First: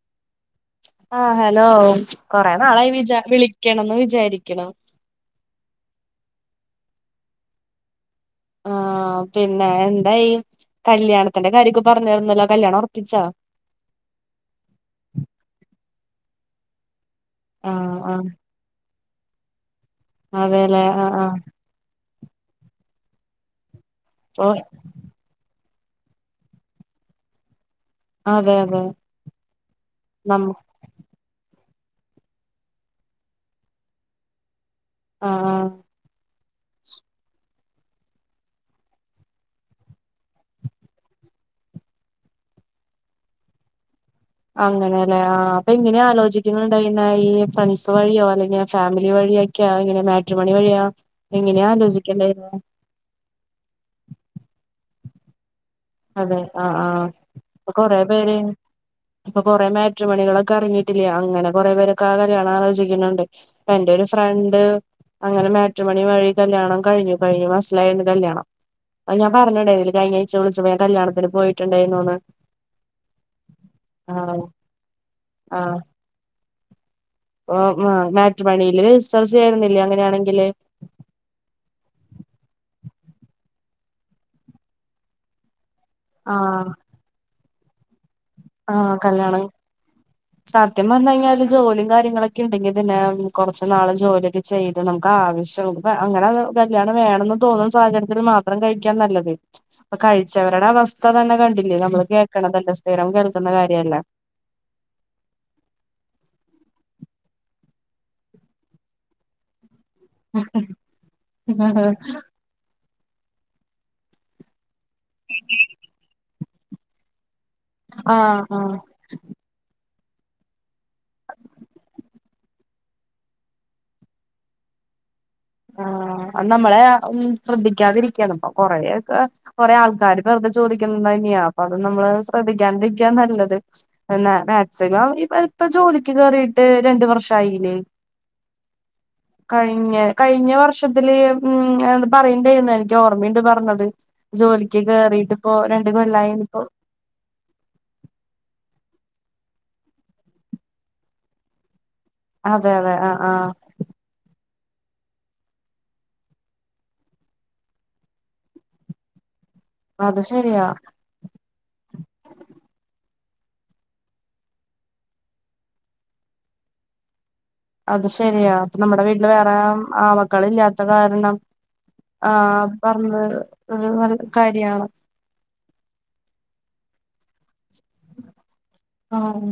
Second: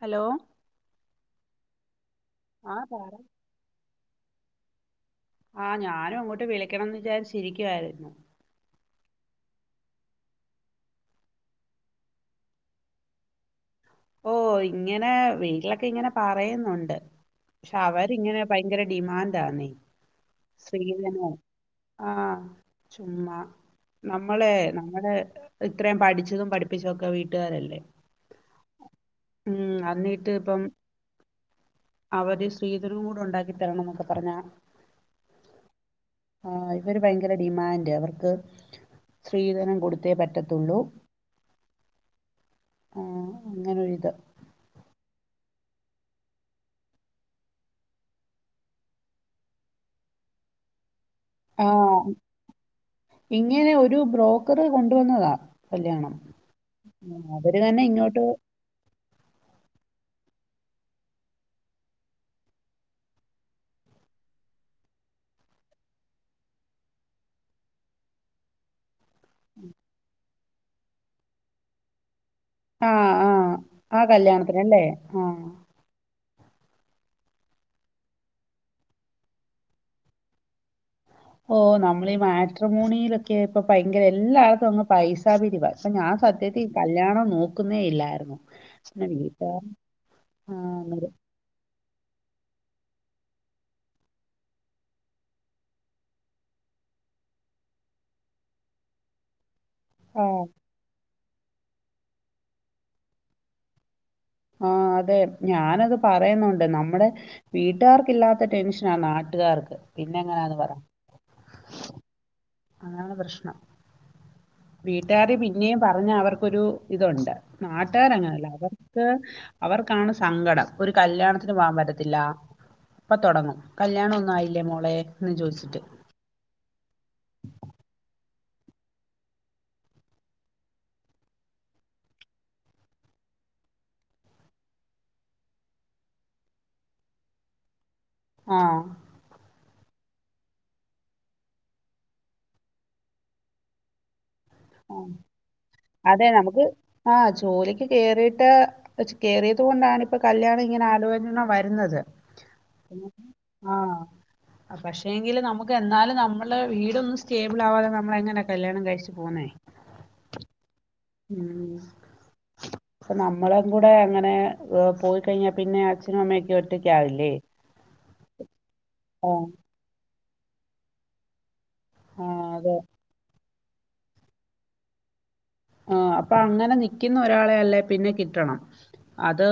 Hello ആഹ് hello കൊറേ ആഹ് നാളായി പറ വിചാ വിളിക്കണംന്ന് വിചാരിക്കണു ആഹ് ഞാനും അങ്ങോട്ട് വിളിക്കണന്ന് വച്ച് ഇരിക്കുവായിരുന്നു ആഹ് പിന്നെ എന്തായി കല്യാണത്തിന്റെ കാര്യക്കെ പറഞ്ഞാരുന്നല്ലോ കല്യാണം ഉറപ്പിച്ചോ ഓഹ് ഇങ്ങനെ വീട്ടിലൊക്കെ ഇങ്ങനെ പറയുന്നുണ്ട് പക്ഷെ ആഹ് ആഹ് അവരിങ്ങനെ ഭയങ്കര ഡിമാൻടാന്നേ അതെല്ലേ ആഹ് സ്രീധനോം ആഹ് ആഹ് ചുമ്മാ അപ്പൊ നമ്മളെ നമ് നമ്മളെ ഇത്രയും പഠിച്ചതും പഠിപ്പിച്ചതൊക്കെ വീട്ടുകാരല്ലേ അതെ അതെ ഉം അന്നിട്ട് നമ്മ ഇപ്പം അവര് സ്ത്രീധനം കൂടെ ഉണ്ടാക്കിത്തരണം എന്നൊക്കെ പറഞ്ഞാ ആഹ് ആഹ് ഇവര് ഭയങ്കര ഡിമാന്റ് അവർക്ക് സ്ത്രീധനം കൊടുത്തേ പറ്റത്തുള്ളൂ ആഹ് അങ്ങനൊരിത് അങ്ങനെല്ലെ ആ അപ്പൊ ഇങ്ങനെ ആലോചിക്കുന്നുണ്ടായിരുന്ന ഈ ഫ്രണ്ട്സ് വഴിയോ അല്ലെങ്കിൽ ഫാമിലി വഴിയോ എങ്ങനെ മാട്രിമോണി വഴിയാ എങ്ങനെയാ ആഹ് ആലോചിക്കണ്ടത് ഇങ്ങനെ ഒരു ബ്രോക്കറ് കൊണ്ടുവന്നതാ കല്യാണം അതെ ആഹ് ആഹ് അവര് തന്നെ ഇങ്ങോട്ട് പേര് ഇപ്പൊ കൊറേ മാട്രിമണികളൊക്കെ ഇറങ്ങിയിട്ടില്ലേ അങ്ങനെ കൊറേ പേരൊക്കെ ആ കല്യാണം ആലോചിക്കുന്നുണ്ട് എന്റെ ഒരു ഫ്രണ്ട് അങ്ങനെ മാട്രിമണി വഴി കല്യാണം കഴിഞ്ഞു കഴിഞ്ഞു മാസ്സിലായിരുന്നു കല്യാണം ഞാൻ പറഞ്ഞുണ്ടായിരുന്നില്ലേ കഴിഞ്ഞാഴ്ച വിളിച്ചപ്പോൾ ഞാൻ കല്യാണത്തിന് പോയിട്ടുണ്ടായിരുന്നുന്ന് ആഹ് ആഹ് ആ ആണോ കല്യാണത്തിനല്ലേ ആഹ് ഓഹ് ആഹ് മാട്രിമോണിയില് സെർച്ച്‌ ചെയ്യായിരുന്നില്ലേ അങ്ങനെയാണങ്കില് ഓഹ് നമ്മളീ ഈ മാട്രിമോണിയിലൊക്കെ ഇപ്പ ഭയങ്കര എല്ലായിടത്തും അങ്ങ് പൈസാ പിരിവാ ഇപ്പം ഞാൻ സത്യത്തിൽ ആഹ് ഈ കല്യാണം നോക്കുന്നേ ഇല്ലായിരുന്നു ആഹ് പിന്നെ കല്യാണം വീട്ടുകാർ ആ സത്യം പറഞ്ഞ് അന്നേരം കഴിഞ്ഞാല് ജോലിയും കാര്യങ്ങളൊക്കെ ഉണ്ടെങ്കിൽ തന്നെ കുറച്ചു നാള് ജോലിയൊക്കെ ചെയ്ത് നമുക്ക് ആവശ്യം അങ്ങനെ കല്യാണം വേണന്ന് തോന്നുന്ന സാഹചര്യത്തിൽ മാത്രം കഴിക്കാൻ നല്ലത് അപ്പൊ ആ കഴിച്ചവരുടെ അവസ്ഥ തന്നെ കണ്ടില്ലേ നമ്മള് കേൾക്കണതല്ലേ സ്ഥിരം കേൾക്കുന്ന കാര്യല്ലേ ആഹ് അതെ ഞാനത് പറയുന്നുണ്ട് നമ്മടെ വീട്ടുകാർക്ക് ഇല്ലാത്ത ടെൻഷനാ നാട്ടുകാർക്ക് പിന്നെങ്ങനാന്ന് പറ. ഉ ഉ [inaudible] അതാണ് പ്രശ്നം വീട്ടുകാര് പിന്നെയും പറഞ്ഞ അവർക്കൊരു ഇതുണ്ട് നാട്ടുകാര് ആഹ് അങ്ങനല്ല ആഹ് അവർക്ക് അവർക്കാണ് സങ്കടം ഒരു കല്യാണത്തിന് പോകാൻ പറ്റത്തില്ല അപ്പൊ തൊടങ്ങും കല്യാണം ഒന്നും ആയില്ലേ മോളെ എന്ന് ചോദിച്ചിട്ട് ആഹ് നമ്മളെ ശ്രദ്ധിക്കാതിരിക്കണം പ്പൊ കൊറ ഒക്കെ കൊറെ ആൾക്കാര് വെറുതെ ചോദിക്കുന്നത് തന്നെയാ അപ്പൊ അത് നമ്മള് ശ്രദ്ധിക്കാണ്ടിരിക്ക നല്ലത് എന്നാ മാക്സിമം ഇപ്പ ജോലിക്ക് കേറിട്ട് രണ്ടു വർഷം ആയില്ലേ ആഹ് കഴിഞ്ഞ കഴിഞ്ഞ വർഷത്തില് ഉം എഹ് പറയണ്ടായിരുന്നു എനിക്ക് ഓർമ്മയുണ്ട് പറഞ്ഞത് ജോലി ക്ക് ആ, കേറിട്ട് ഇപ്പോ രണ്ടു കൊല്ലാ യി ഇപ്പോ ആഹ് ജോലിക്ക് കേറിയിട്ട് പ കേറിയത് കൊണ്ടാണ് ഇപ്പൊ കല്യാണം ഇങ്ങനെ ആലോചന വരുന്നത് അതെ അതെ ആ ആ ആഹ് പക്ഷെങ്കും നമുക്ക് എന്നാലും നമ്മളുടെ വീടന്ന സ്റ്റേബിൾ ആവാതെ നമ്മള എങ്ങനെയെക്കെ കല്യാണം കഴിച്ചച്ച് പോുന്നേ അത് ശെരിയാ ഉം [inaudible] അപ്പൊ നമ്മളും കൂടെ അങ്ങനെ പോയി കഴിഞ്ഞാൽ പിന്നെ അച്ഛനും അമ്മയൊക്കെ ഒറ്റയ്ക്ക ആവില്ലേ അത് ശരിയാ അപ്പ നമ്മുടെ വീട്ടില് വേറെ ആക്കൾ ഇല്ലാത്ത കാരണം ആഹ് ആഹ അതെ പറഞ്ഞത് നല്ല കാര്യാണ് ആ അപ്പൊ അങ്ങനെ നിക്കുന്ന ഒരാളെ അല്ലേ പിന്നെ കിട്ടണം ആ അത്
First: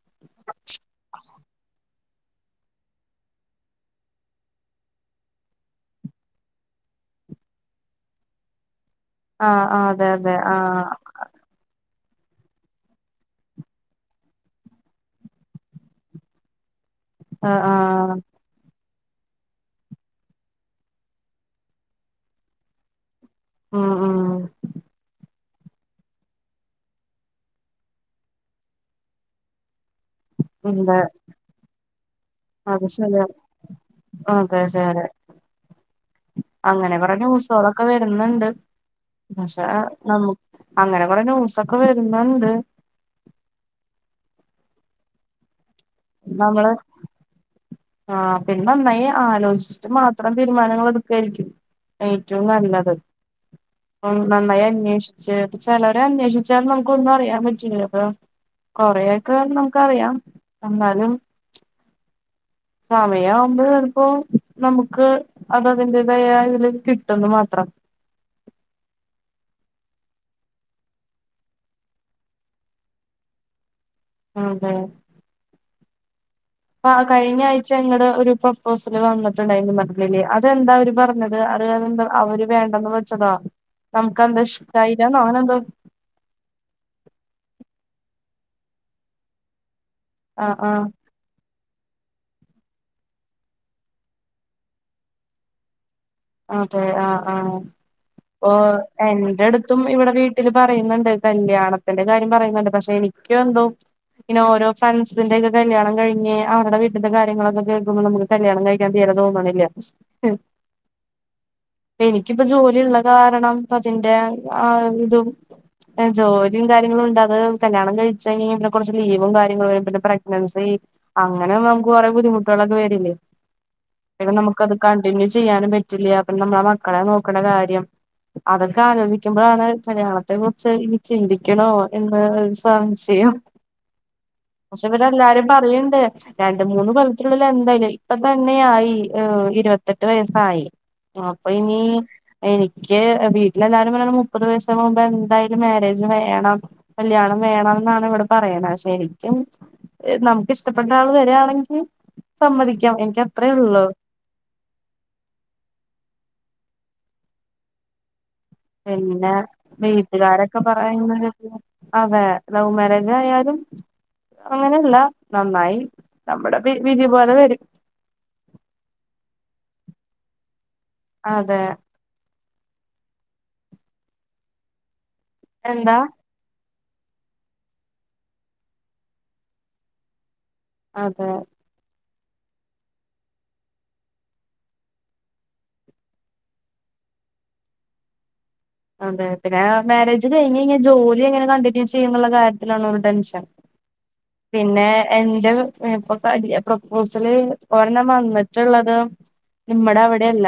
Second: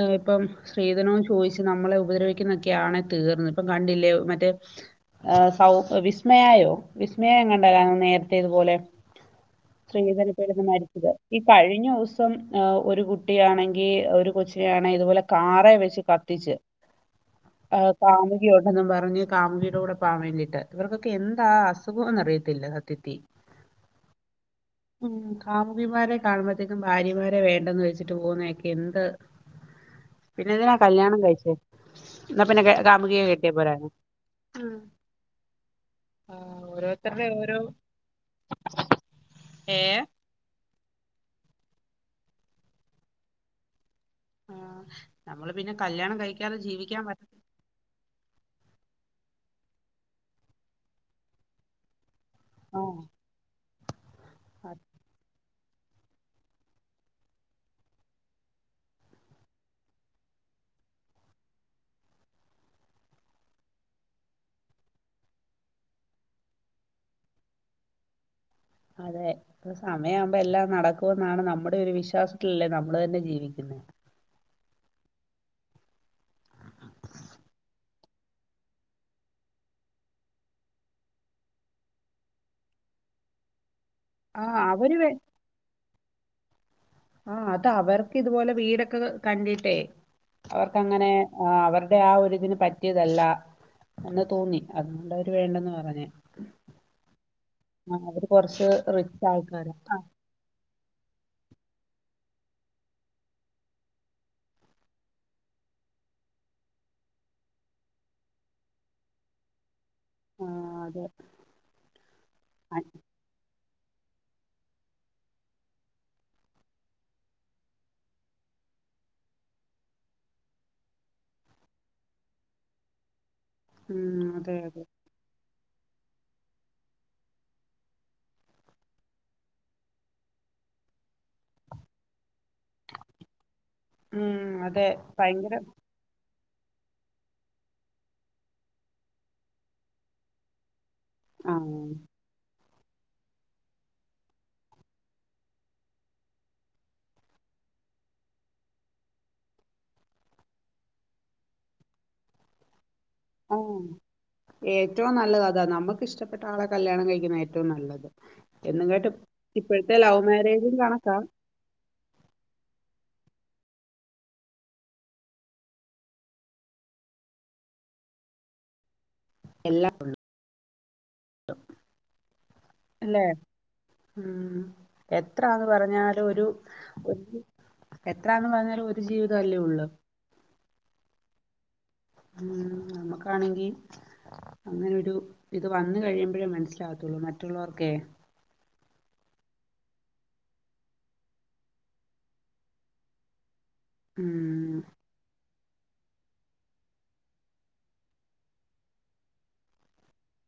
ആ ഇപ്പം സ്ത്രീധനവും ചോദിച്ച് നമ്മളെ ഉപദ്രവിക്കുന്നൊക്കെയ ആാണ് തീർന്നത് ഇപ്പം കണ്ടില്ലേ മറ്റേ ആ സൗ വിസ്മയായോ വിസ്മയം എങ്ങണ്ട നേരത്തെ ഇതുപോലെ ആ ആ അതെ അതെ ആ സ്ത്രീധനപീഡനം മരിച്ചത് ഈ കഴിഞ്ഞ ദിവസം ഒരു കുട്ടിയാണെങ്കിൽ ഒരു കൊച്ചിനൊണെങ്ക ഇതുപോലെ കാറ വെച്ച് കത്തിച്ച് ആ ആ താമ യോട്ടൊന്നും പറഞ്ഞ് കാമുകിയുടെ കൂടെ പോാൻ വേണ്ടിയിട്ട് ഇവർക്കൊെ എന്താ അസുഖംന്ന് അറിയത്തില്ല സത്യത്തി ഉം ഉം ഉ കാമുകിമാരെ കാണുമ്പോഴത്തേക്കും ഭാര്യമാരെ വേണ്ടന്ന് വെച്ചിട്ട് പോുന്നൊക്കെ എന്ത് [inaudible] പിന്നെ എന്തിനാ അതെ കല്യാണം കഴിച്ചേ എന്നാ പിന്നെ കാമുകിയെ കെട്ടിയ പോരാണ് ക്കെ ശ ആ, അങ്ങനെ പറഞ്ഞ ഓരോരുത്തരുടെ ഓരോ ന്യൂസ്കളൊക്കെ വ വണ്ട് പക്ഷെ ഏ അങ്ങനെ കുറ ന്യൂസൊക്കെ വരുന്നുണ്ട് ആ നമ്മള് പിന്നെ കല്യാണം കഴിക്കാറ് ജീവിക്കാൻ പറ്റ ആഹ പിന്നെ നന്നായി ആലോചിച്ചിട്ട് മാത്രം തീരുമാനങ്ങൾ എടുക്കായിരിക്കും ഏറ്റവും ആ, നല്ലത് നന്നായി അ- അന്വേഷിച്ച് അപ്പ ചിലരെ അന്വേഷിച്ചാലും നമുക്ക് ഒന്നും അറിയാൻ പറ്റില്ല അപ്പൊ കൊറെയൊക്കെന്ന് നമുക്ക്റിയാം എന്നാലും സമയവുമ്പോൾ ചിലപ്പോ നമുക്ക് അത അതിന്റേതായ ഇതില് കിട്ടന്ന് മാത്രം അതെ സമയ ആവുമ്പോ എല്ലാം നടക്കും എന്നാണ് നമ്മുടെ ഒരു വിശ്വാസത്തിലല്ലേ നമ്മള് തന്നെ ജീവിക്കുന്ന അതെ അ കഴിഞ്ഞ ആഴ്ച ഞങ്ങള്ൾ ഒരുപ്പം ഹസിൽ വന്നിട്ടുണ്ടായിരുന്നു മഡലേ അതെന്താ അവര് പറഞ്ഞത് അര് എന്താ അവര് വേണ്ടെന്ന് വെച്ചതാ നമുക്ക് എന്താ ആ അവര് വേ- ഇഷ്ടായില്ലന്നോ അങ്ങനെന്തോ ആ അത് അവർക്ക് ഇതുപോലെ വീടൊക്കെ കണ്ടിട്ടേ ആഹ് അവർക്ക് ആഹ് അങ്ങനെ ആ അവരുടെ ആ ഒ ഇതിന് പറ്റിയതല്ല എന്ന് തോന്നി അതുകൊണ്ട അവര് വേണ്ടെന്ന് പറഞ്ഞേ അതെ ആ് ആഹ് അപ്പ കുറച്ച് റിച്ച് എന്റെ ആൾക്കാരാ അടുത്തും ആ, ഇവിടെ വീ വട്ട പറയുന്നുണ്ട് കല്യാണത്തിന്റെ കാര്യം പറയുന്നുണ്ട് പക്ഷെ എനിക്ക എന്തോ പിന്നെഓര ഫ്രണ്ട്സിന്റെറെ ഒക്കെ കല്യാണം കഴിഞ് അവരുടെ വീട്ടന്റെ കാര്ങ്ങളൊക്കെ കേൾക്കുമ്പോ നുക്ക് കല്യാണം കഴിക്കാൻ തീര തോന്നണില്ല ആഹ അതെ എനിക്കിപ്പ ജോലിള്ള അ- കാരണം അതിന്റെ ആ ഇതും ജോലിയും കാര്യങ്ങളും ഉണ്ട് അത് കല്യാണം കഴിചാ ഇനി കുറച്ച് ലീവും കാര്യങ്ങളും വരും പിന്നെ പ്രഗ്നൻസി അങ്ങനെ നമുക്ക് കുറേ ബുദ്ധിമുട്ടുകളൊക്കെ വരില്ലേ ഉം, പിന്നെ അതെ നമുക്ക്ത് അതെ കണ്ടിന്യൂ ചെയ്യാനും പറ്റ പറ്റില്ല അപ്പൊ നമ്മളെ മക്കളെ നോക്കണ കാര്യം അതൊക്കെ ആലോചിക്കുമ്പോഴാണ് കല്യാണത്തെ കുറിച്ച് ഇനി ചിന്തിക്കണോ എന്ന സംശയം ഉം, അതെ പക്ഷെ ഇടെ എല്ലാരും ഭയങ്കര പറയണ്ട് രണ്ട്‌ മൂന്ന് കൊല്ലത്തിലുള്ളിൽ എന്തായാലും ഇപ്പ തന്നെ യായി ഇരുപത്തെട്ട് വയസ്സായി അപ്പൊ ആ ഇനി എനിക്ക് വീട്ടിലെല്ലാരും പറഞ്ഞ മുപ്പത് വയസന് മുമ്പ് എന്തായാലും മാരേജ് വേണം കല്യാണം വേണം എന്നാണ് ഇവിടെ പറയണ ശരിക്കും നമുക്ക് ഇഷ്ടപ്പെട്ട ആൾ വരാണെങ്കിൽ സമ്മതിക്കാം എനിക്ക് അത്രേ ആ ഉള്ളു ഏറ്റവും നല്ലത് അതാണ് നമ്മുക്ക് ഇഷ്ടപ്പെട്ട ആളെ കല്യാണം കഴിക്കുന്ന ഏറ്റവും നല്ലത് എന്നും കേട്ട് പിന്നെ ഇപ്പോഴത്തെ ലവ് മാരേജും കണക്കാം അതേ ലവ് മാരേജ് ആയാലും അങ്ങനെയല്ല നന്നായി നമ്മുടെ വി വിധി പോലെ വരും എല്ലാം ഉണ്ട് അതെ അല്ലേ ഉം എത്രാന്ന് എന്താ പറഞ്ഞാലും ഒരു എത്രാന്ന് പറഞ്ഞാലും ഒരു ജീവിത അല്ലേ ഉള്ളൂ അതെ ഉം നമ്മുക്കാണെങ്കി അങ്ങനെ ഒരു ഇത് വന്ന്‌ കഴിയുമ്പഴേ മനസ്സിലാവത്തുള്ളൂ മറ്റുള്ളവർക്കേ അതെ പിന്നെ മാരേജ് കഴിഞ് കഴിഞ ജോലി എങ്ങനെ കണ്ടിന്യൂ ചെയ്യും എന്നുള്ള കാര്യത്തിലാണ് ഒരു ടെൻഷൻ ഉം പിന്നെ എന്റെ ഇപ്പൊ ക പ്രപ്പോസല് ഒരെണ്ണം വന്നിട്ടുള്ളത് മ്മടെ അവടെ അല്ല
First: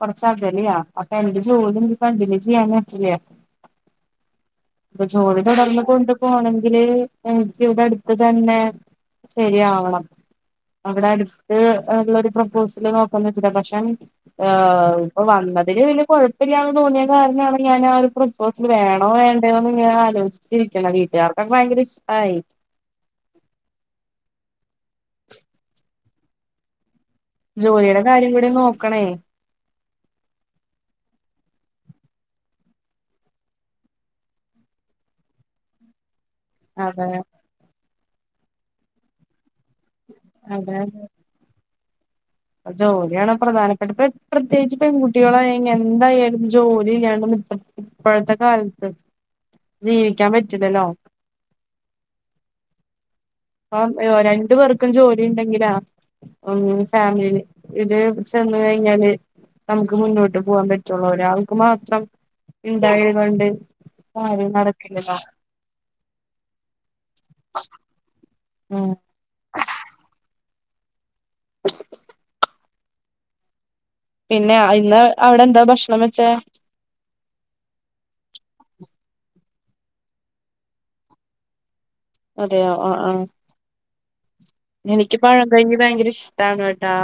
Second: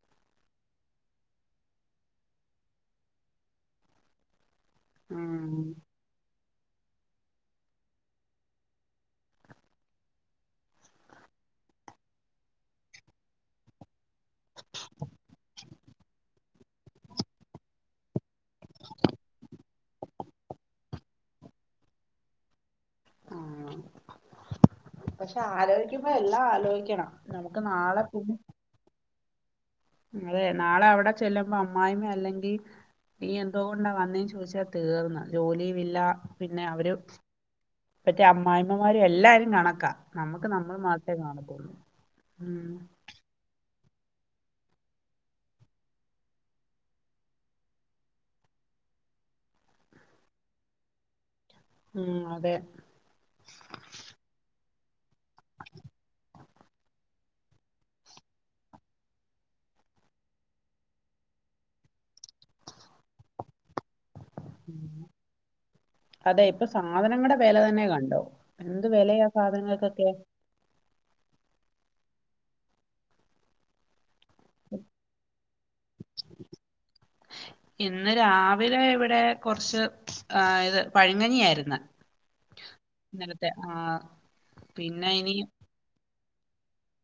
കൊറച്ചകലയ അപ്പൊ എനിക്ക് ജോലി കണ്ടിന്യൂ ചെയ്യാൻ പറ്റില്ല ഇപ്പൊ ജോലി ഉം തുടർന്ന് കൊണ്ടു പോണമെങ്കില് ഇവിടെ അടുത്ത് തന്നെ ശരിയാവണം അവിടെ അടുത്ത് ഉള്ള ഒരു പ്രൊപ്പോസല് നോക്കണം വെച്ചിട്ട പക്ഷെ ഇപ്പൊ വന്നതിന് വല്യ കുഴപ്പല്ല്യാന്ന് തോന്നിയ കാരണാണ് ഞാൻ ആ ഒരു സിൽ വേണോ വേണ്ടയോ എന്ന് ഞാൻ ആലോചിച്ചിരിക്കണ വീട്ടുകാർക്കൊക്കെ ഭയങ്കര ഇഷ്ട്ടായി ആഹ് പക്ഷെ ആലോചിക്കുമ്പോ എല്ലാം ആലോചിക്കണം നമുക്ക് ജോലിയുടെ നാളെ കാര്യം കൂടി നോക്കണേ അതെ നാളെ അവിടെ ചെല്ലുമ്പോ അമ്മായിമ അല്ലെങ്കിൽ നീ എന്തോ കൊണ്ടാ വന്നേ ചോദിച്ചാ തീർന്ന്‌ ജോലിയു ഇല്ല പിന്നെ അവര് അതെ മറ്റേ അമ്മായിമ്മമാരും എല്ലാരും കണക്കാ നമുക്ക് നമ്മൾ മാത്രേ കാണത്തുള്ളൂ ഉം പ്പൊ ജോലിയാണ് പ്രധാനപ്പെട്ട പ്രത്യേകിച്ച് പെൺകുട്ടികളായ എന്തായാലും ജോലി ഇല്ലാണ്ട ഇ ഇപ്പോഴത്തെ കാലത്ത് ജീവിക്കാൻ പറ്റില്ലല്ലോ ഉം അതെ അപ്പ രണ്ടു പേർക്കും ജോലി ഉണ്ടെങ്കിലാ ഉ ഫാമിലിയില് ഇത് ചെന്ന് കഴിഞ്ഞാല് നമുക്ക് മുന്നോട്ട് പോകാൻ പറ്റുള്ള ഒരാരാൾക്ക് മാത്രം ഉണ്ടായത് കൊണ്ട് കാര്യം നടക്കില്ലല്ലോ അതെ ഇപ്പൊ സാധനങ്ങളുടെ വില തന്നെ കണ്ടോ എന്ത് ഉം വിലയാ സാധനങ്ങൾക്കൊക്കെ അ പിന്നെ ഇന്ന് അവിടെ എന്താ ഭക്ഷണം വെച്ചേ ഇന്ന് രാവിലെ ഇവിടെ കുറച്ച് ആ ഇത് പഴം കഞ്ഞിയായിരുന്ന്‌ അതെയോ ആഹ് ആഹ് പിന്നെ എനിക്ക് ഇനി പഴം കഴിഞ്ഞി ഭയങ്കര ഇഷ്ട ട്ടാണോ ട്ടാ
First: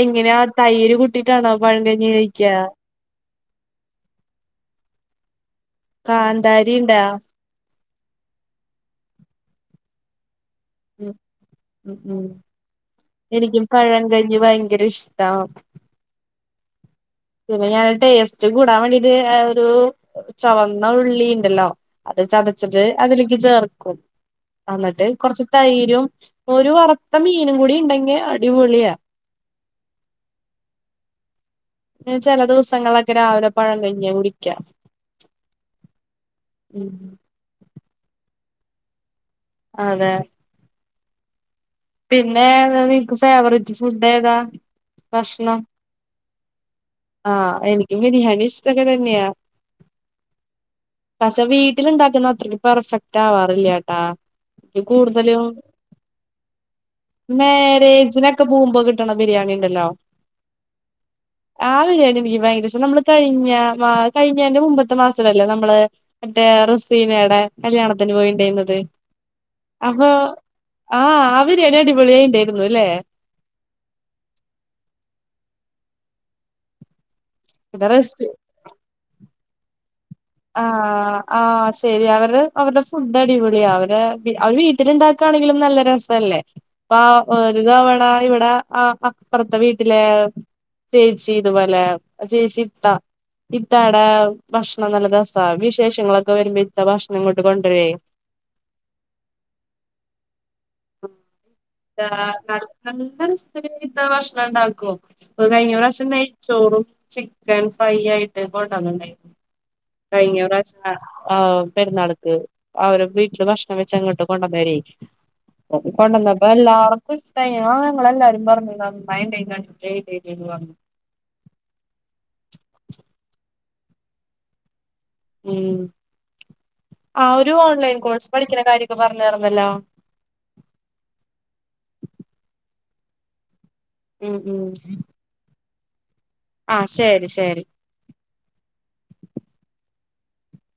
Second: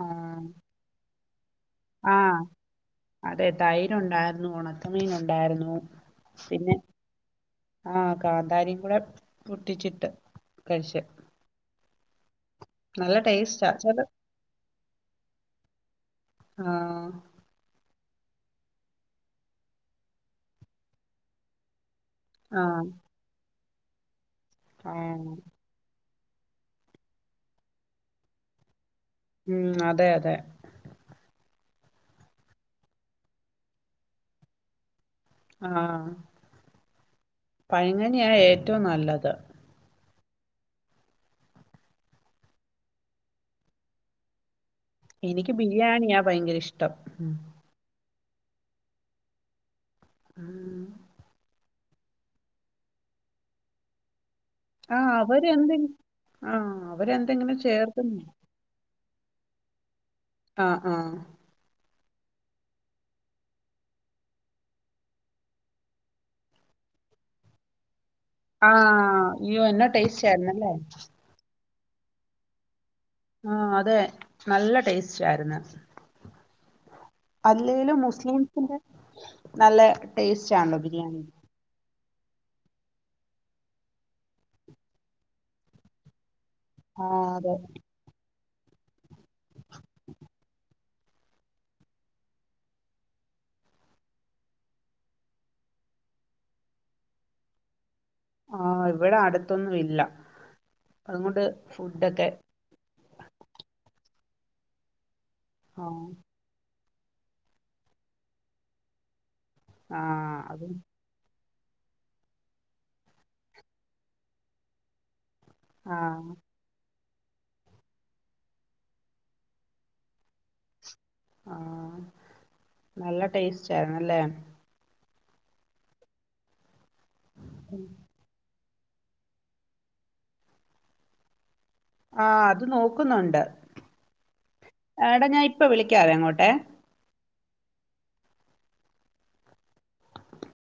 ആ എങ്ങനെയാ തൈര് കൂട്ടിട്ടാണോ പഴങ്കഞ്ഞി ആ, കഴിക്യാ അതെ തൈര് ഒണ്ടാരുന്നു ഒണക്കമീൻ ഒണ്ടായിരുന്നു കാന്താരി ണ്ടാ ആ കാന്താരീം കൂടെ പൊട്ടിച്ചിട്ട് കഴിച്ച് ഉം ഉം ഉം നല്ല എനിക്കും ടേസ്റ്റാ ചില പഴങ്കഞ്ഞി ഭയങ്കര ഇഷ്ടാ ആഹ് പിന്നെ ഞാൻ ടേസ്റ്റ് കൂടാവേണ്ടീട്ട് ഒരു ചൊവന്ന ഉള്ളി ഒണ്ടല്ലോ അത് ആ ചതച്ചിട്ട് അതിലേക്ക് ചേർക്കും ആ അന്നെട്ട് കൊറച്ച് തൈരും ഒരു വറുത്ത മീനും കൂടി ഒണ്ടെങ്കി അടിപൊളിയാ ഉം അതെ അതെ ഞാൻ ചെല ദിവസങ്ങളക്കെ രാവിലെ പഴങ്കഞ്ഞിയാ കുടിക്കാ ആഹ് ഉം പഴങ്കഞ്ഞിയാ ഏറ്റോം നല്ലത് അതെ പിന്നെ [unintelligible] നിക്ക് ഫേവറിറ്റ് ഫുഡേതാ? എനിക്ക് ബിരിയാണിയാ ഭയങ്കര ഇഷ് ആഹ് എനിക്കും ബിരിയാണി ഇഷ്ടൊക്കെതന്നെയാ ആഹ് പസ്സേ വീട്ടില്ണ്ടാക്കുന്ന അത്രക്ക് പെർഫെക്റ്റ് ആവാറില്യാട്ടാ ആഹ് അവരെന്തെങ്കി ആഹ് അവരെന്തെങ്കിലും ചേർക്കുന്നു ത്തു പൂമ്പോ കിട്ടണ ബിരിയാണി ഒണ്ടല്ലോ ആഹ് ആഹ് ആ ബിരിയാണിയെനിക്ക് ഭയങ്കര ഇഷ്ടം നമ്മള് കഴിഞ്ഞ വാ കഴിഞ്ഞന്റെ മുമ്പത്തെ മാസല്ലേ നമ്മള് മറ്റേ റെസീനേടെ കല്യാണത്തിന് പോയി ആ ണ്ടേന്നത് അയ്യോ എന്നാ അപ്പോ ടേസ്റ്റ് ആയിരുന്നല്ലേ ആഹ് ആ ബിരിയാണി അടിപൊളിയായിണ്ടാരുന്നുല്ലേ ആഹ് അതെ നല്ല ടേസ്റ്റാര്ന്ന് പിന്നെ അല്ലേലും റെസ്റ്റ് മുസ്ലിംസിന്റെ നല്ല ടേസ്റ്റാണല്ലോ ബിരിയാണി ശെരിയാ അവര് അവര്ടെ ഫുഡ് അടിപൊളിയാ അവര് പി അവര് വീട്ടില്ണ്ടാക്കാണെങ്കിലും നല്ല രസല്ലേ പ്പ ആ അതെ ഒരു തവണ ഇവിടെ ആഹ് അപ്പറത്തെ വീട്ടിലെ ചേച്ചി ഇതുപോലെ ചേച്ചി ഇത്ത ഇത്താടെ ഭക്ഷണം നല്ല രസാ വിശേഷങ്ങളൊക്കെ വരിമ്പ ഇത്ത ഭക്ഷണം ഇങ്ങോട്ട് കൊണ്ടരെ ആഹ് ഇവടെ അടുത്തൊന്നു ഇല്ല അതുംങ്ങൊണ്ട് ഇത്ത ഫുഡൊക്കെ നല്ല നല്ല രസായി ഇത്ത ഭക്ഷണം ഉണ്ടാക്കും ഇപ്പ കഴിഞ്ഞ ആ പ്രാശ്യം നെയ് ചോറും ചിക്കൻ ഫ്രൈയായിട്ട് കൊണ്ടോന്നോണ്ടായി ആ കഴിഞ്ഞ അതും പ്രാശ്യ ആഹ് പെരുന്നാള്ക്ക് അവരെ വീട്ടില് ഭക്ഷണം വെച്ച്ങ്ങോട്ട് കൊണ്ടന്നരേ ഒക്കോ ആ കൊണ്ടന്നപ്പ എല്ലാർ [unintelligible] ഇഷ്ടായി ആഹ് ഞങ്ങളെല്ലാരും പറഞ്ഞു നന്നായിണ്ടേ [unintelligible] ആഹ് നല്ല ടേസ്റ്റായിര്ന്നല്ലേ ഉം ആ ഒരു ഓൺലൈൻ കോഴ്സ് പഠിക്കണ കാര്യൊക്കെ പറഞ്ഞാര്ന്നല്ലോ ആഹ് അത് നോക്കുന്നൊണ്ട് ഉം ഉം എടാ ഞാ ഇപ്പോ വിളിക്കാവെ അങ്ങോട്ടെ ആഹ് ശെരി ശെരി